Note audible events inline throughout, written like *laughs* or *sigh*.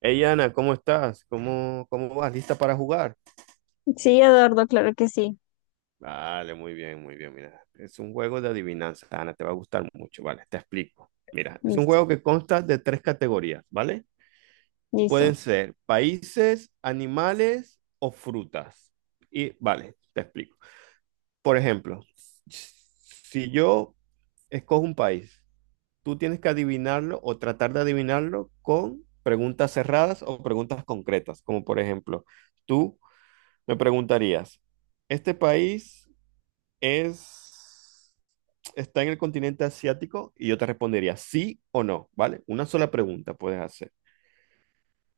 Hey Ana, ¿cómo estás? ¿Cómo vas? ¿Lista para jugar? Sí, Eduardo, claro que sí. Vale, muy bien, muy bien. Mira, es un juego de adivinanza, Ana, te va a gustar mucho. Vale, te explico. Mira, es un Listo, juego que consta de tres categorías, ¿vale? Pueden listo. ser países, animales o frutas. Y vale, te explico. Por ejemplo, si yo escojo un país, tú tienes que adivinarlo o tratar de adivinarlo con preguntas cerradas o preguntas concretas, como por ejemplo, tú. Me preguntarías, ¿este país es, está en el continente asiático? Y yo te respondería sí o no, ¿vale? Una sola pregunta puedes hacer,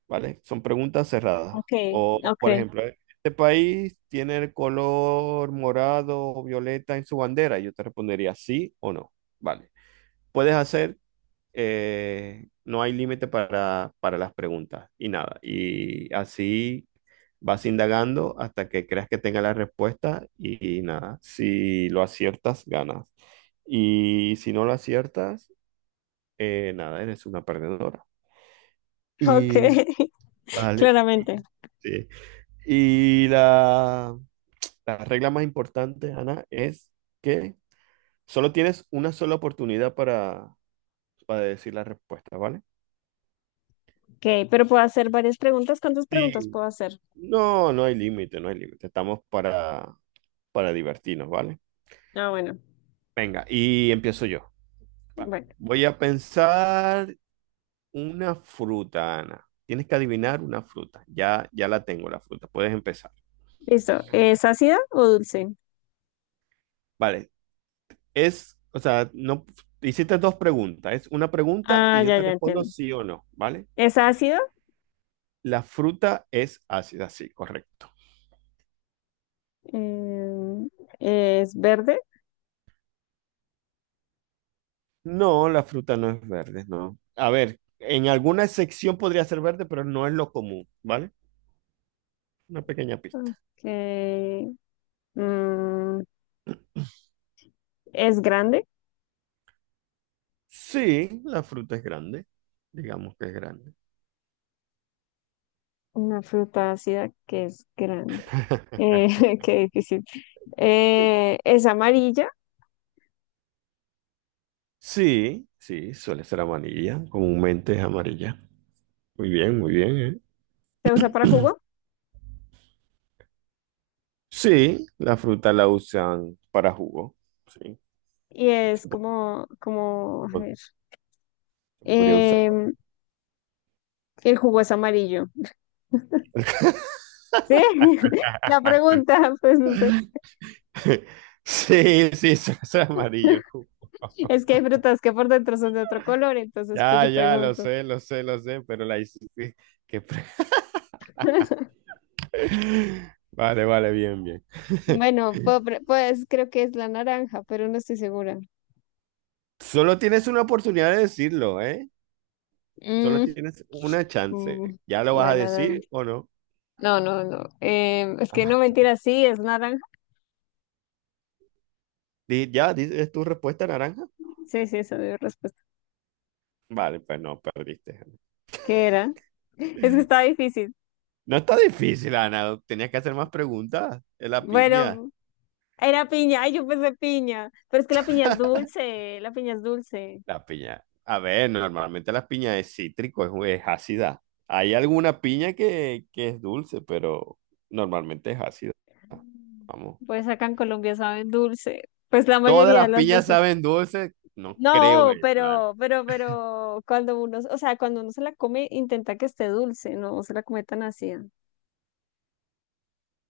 ¿vale? Son preguntas cerradas. Ok, O, por ok, ejemplo, ¿este país tiene el color morado o violeta en su bandera? Yo te respondería sí o no, ¿vale? Puedes hacer no hay límite para las preguntas y nada. Y así vas indagando hasta que creas que tenga la respuesta y, nada. Si lo aciertas, ganas. Y si no lo aciertas, nada, eres una perdedora. ok, Y *laughs* vale. Y, claramente. sí. Y la regla más importante, Ana, es que solo tienes una sola oportunidad para decir la respuesta, ¿vale? Ok, pero puedo hacer varias preguntas. ¿Cuántas preguntas Sí. puedo hacer? No, no hay límite, no hay límite. Estamos para divertirnos, ¿vale? Ah, bueno, Venga, y empiezo yo. Vale. bueno, Voy a pensar una fruta, Ana. Tienes que adivinar una fruta. Ya, ya la tengo, la fruta. Puedes empezar. listo. ¿Es ácida o dulce? Vale. Es, o sea, no hiciste dos preguntas. Es una pregunta y Ah, yo ya, te ya respondo entiendo. sí o no, ¿vale? ¿Es ácida? La fruta es ácida, sí, correcto. Em, ¿Es verde? No, la fruta no es verde, no. A ver, en alguna sección podría ser verde, pero no es lo común, ¿vale? Una pequeña pista. Ok. mm, ¿Es grande? Sí, la fruta es grande, digamos que es grande. Una fruta ácida que es grande. Eh, *laughs* *laughs* qué difícil. ¿Es amarilla? Sí, sí, suele ser amarilla, comúnmente es amarilla. Muy bien, ¿eh? ¿Se usa para jugo? Sí, la fruta la usan para jugo, sí, Y es se po- como, a po- ver, se podría usar em, el jugo es amarillo. ¿Sí? *laughs* La para... pregunta, pues no sé. *laughs* Sí, sí, suele ser amarillo. Ju- Es que hay frutas que por dentro son de otro color, entonces pues Ya, yo ya, lo pregunto. sé, lo sé, lo sé, pero la hice... *laughs* que pre- *laughs* Vale, vale, bien, bien. Bueno, pues creo que es la naranja, pero no estoy segura. Solo tienes una oportunidad de decirlo, ¿eh? Solo Mm, tienes una chance. mm, ¿Ya lo vas a bueno, decir o no? no, no, no. No. Es que no mentira, sí, es naranja. Di- ya, di- ¿es tu respuesta naranja? Sí, sí, esa es mi respuesta. Vale, pues no, perdiste. ¿Qué era? *laughs* Es que estaba difícil. No está difícil, Ana. Tenías que hacer más preguntas. Es la piña. Bueno, era piña, ay, yo pensé piña, pero es que la piña es dulce, la piña es dulce. La piña. A ver, normalmente la piña es cítrico, es ácida. Hay alguna piña que es dulce, pero normalmente es ácida. Vamos. Pues acá en Colombia saben dulce, pues la ¿Todas mayoría de las las piñas veces. saben dulce? No creo No, eso, Ana. pero cuando uno, o sea, cuando uno se la come, intenta que esté dulce, no se la come tan ácida.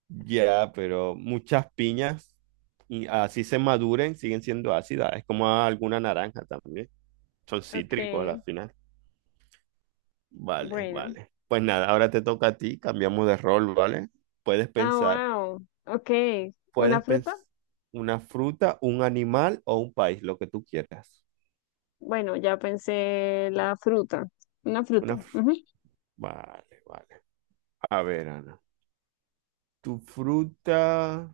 Ya, pero muchas piñas, y así se maduren, siguen siendo ácidas. Es como alguna naranja también. Son cítricos a la Okay, final. Vale, bueno. vale. Pues nada, ahora te toca a ti, cambiamos de rol, ¿vale? Puedes Ah, pensar, wow. Okay, ¿una puedes pensar fruta? una fruta, un animal o un país, lo que tú quieras. Bueno, ya pensé la fruta. Una fruta. Una fr- Ujú. Vale, vale. A ver, Ana, ¿tu fruta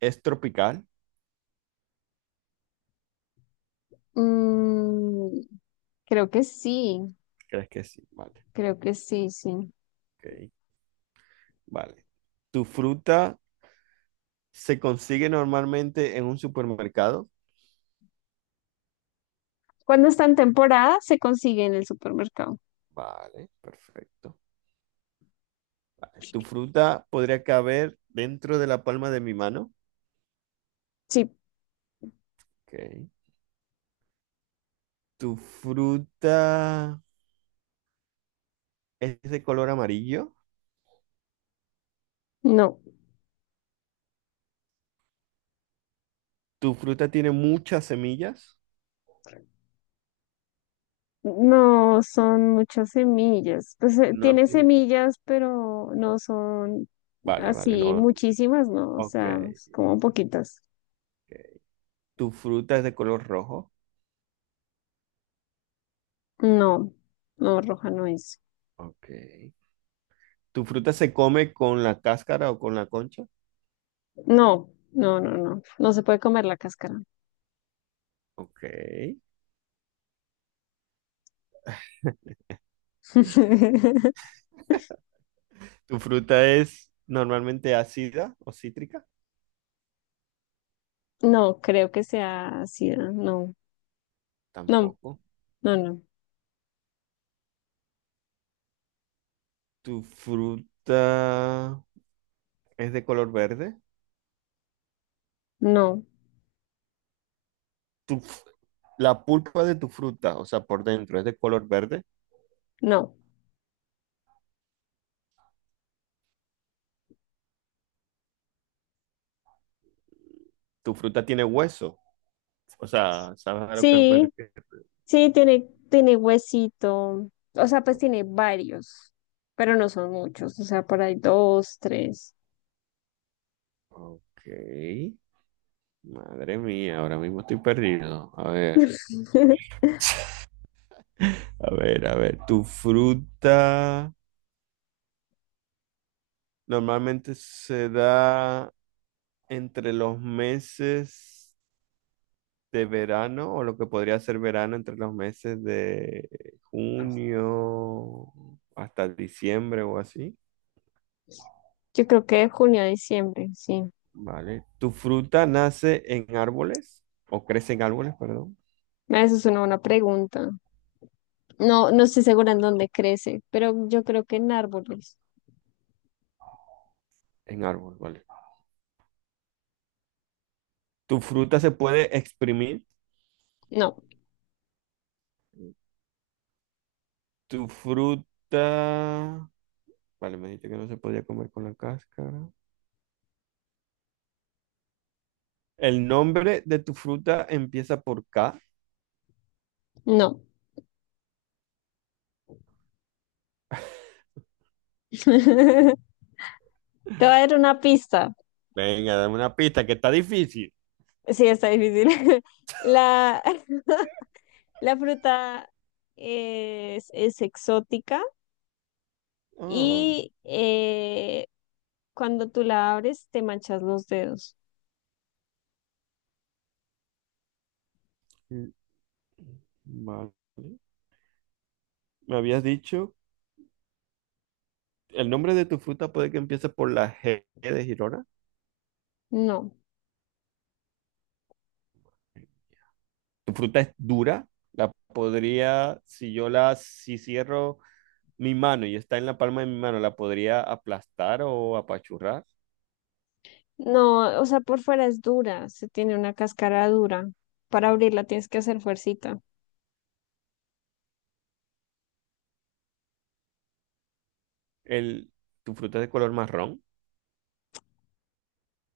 es tropical? Mm, creo que sí, ¿Crees que sí? Vale, creo que sí, sí. ok. Vale. ¿Tu fruta se consigue normalmente en un supermercado? Cuando está en temporada, se consigue en el supermercado. Vale, perfecto. ¿Tu fruta podría caber dentro de la palma de mi mano? Sí, Ok. ¿Tu fruta es de color amarillo? no. ¿Tu fruta tiene muchas semillas? No son muchas semillas. Pues No tiene tiene. semillas, pero no son Vale, vale, así no. Ok. muchísimas, ¿no? O Ok. sea, es como poquitas. ¿Tu fruta es de color rojo? No, no, roja no es. Ok. ¿Tu fruta se come con la cáscara o con la concha? No, no, no, no. No se puede comer la cáscara. Ok. *laughs* ¿Tu fruta es normalmente ácida o cítrica? No, creo que sea ácida. No, no, Tampoco. no, no, ¿Tu fruta es de color verde? no, ¿Tu f- la pulpa de tu fruta, o sea, por dentro, es de color verde? no. ¿Tu fruta tiene hueso? O sea, ¿sabes a lo que me Sí, refiero? sí, tiene huesito. O sea, pues tiene varios, pero no son muchos. O sea, por ahí dos, tres. Ok. Madre mía, ahora mismo estoy perdido. A ver, *laughs* A ver, tu fruta normalmente se da entre los meses de verano o lo que podría ser verano entre los meses de junio hasta diciembre o así. Yo creo que de junio a diciembre, sí. Vale. ¿Tu fruta nace en árboles o crece en árboles, perdón? Ah, eso es una buena pregunta. No, no estoy segura en dónde crece, pero yo creo que en árboles. En árboles, ¿vale? Tu fruta se puede exprimir. No, Tu fruta... Vale, me dijiste que no se podía comer con la cáscara. El nombre de tu fruta empieza por K. no. *laughs* Te voy a dar una pista. Venga, dame una pista que está difícil. Sí, está difícil. *laughs* La, *laughs* la fruta es exótica Ah, y cuando tú la abres te manchas los dedos. mm, vale. Me habías dicho, el nombre de tu fruta puede que empiece por la G de Girona. No, Tu fruta es dura. La podría, si cierro mi mano y está en la palma de mi mano, la podría aplastar o apachurrar. no, o sea, por fuera es dura, se tiene una cáscara dura. Para abrirla tienes que hacer fuercita. El, tu fruta es de color marrón.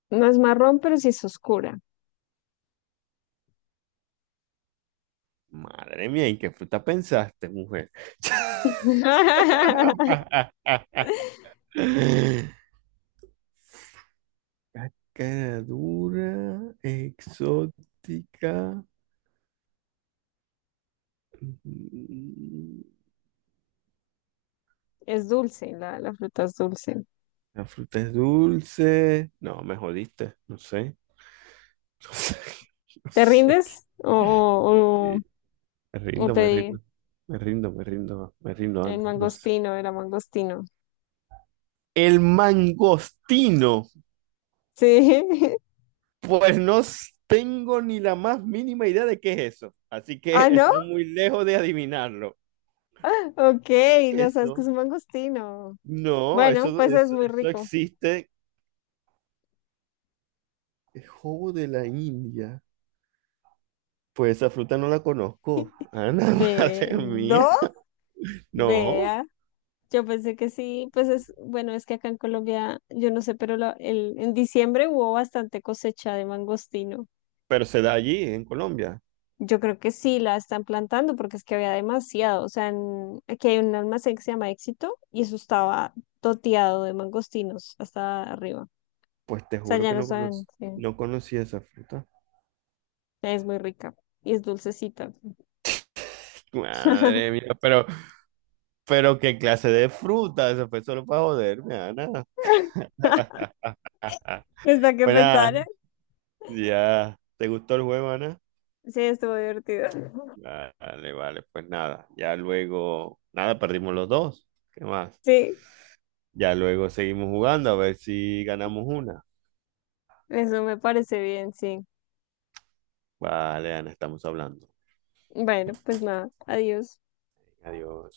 No es marrón, pero sí es oscura. Madre mía, ¿y qué fruta pensaste, mujer? *laughs* *laughs* Cara dura, exótica. Mm, Es dulce, la fruta es dulce. la fruta es dulce. No, me jodiste. No sé. *laughs* No sé. No ¿Te sé qué- rindes? ¿O, o, Me o, o rindo, me te... rindo. Me rindo, me rindo. Me rindo, El Ana. No sé. mangostino, era mangostino. El mangostino. Sí. *laughs* Pues no s- tengo ni la más mínima idea de qué es eso, así Ah, que ¿no? están muy lejos de adivinarlo. Ok, no sabes que es Eso. un mangostino. No, Bueno, pues es muy eso rico. existe. El jobo de la India. Pues esa fruta no la conozco. Ana, *laughs* Ve, madre mía. no, No, vea. Yo pensé que sí, pues es, bueno, es que acá en Colombia, yo no sé, pero en diciembre hubo bastante cosecha de mangostino. pero se da allí, en Colombia. Yo creo que sí la están plantando porque es que había demasiado. O sea, aquí hay un almacén que se llama Éxito y eso estaba toteado de mangostinos hasta arriba. O Pues te sea, juro ya que no no saben, conocí, sí, no conocí esa fruta. es muy rica y es dulcecita. Madre *laughs* mía, pero qué clase de fruta. Eso fue solo para joderme, Ana. *laughs* Es para que Pues nada, pensar, ya. ¿Te gustó el juego, Ana? sí, estuvo divertido. *laughs* Vale, vale, pues nada, ya luego, nada, perdimos los dos, ¿qué más? Sí, Ya luego seguimos jugando a ver si ganamos una. eso me parece bien, sí. Vale, Ana, estamos hablando. Bueno, pues nada, adiós. Adiós.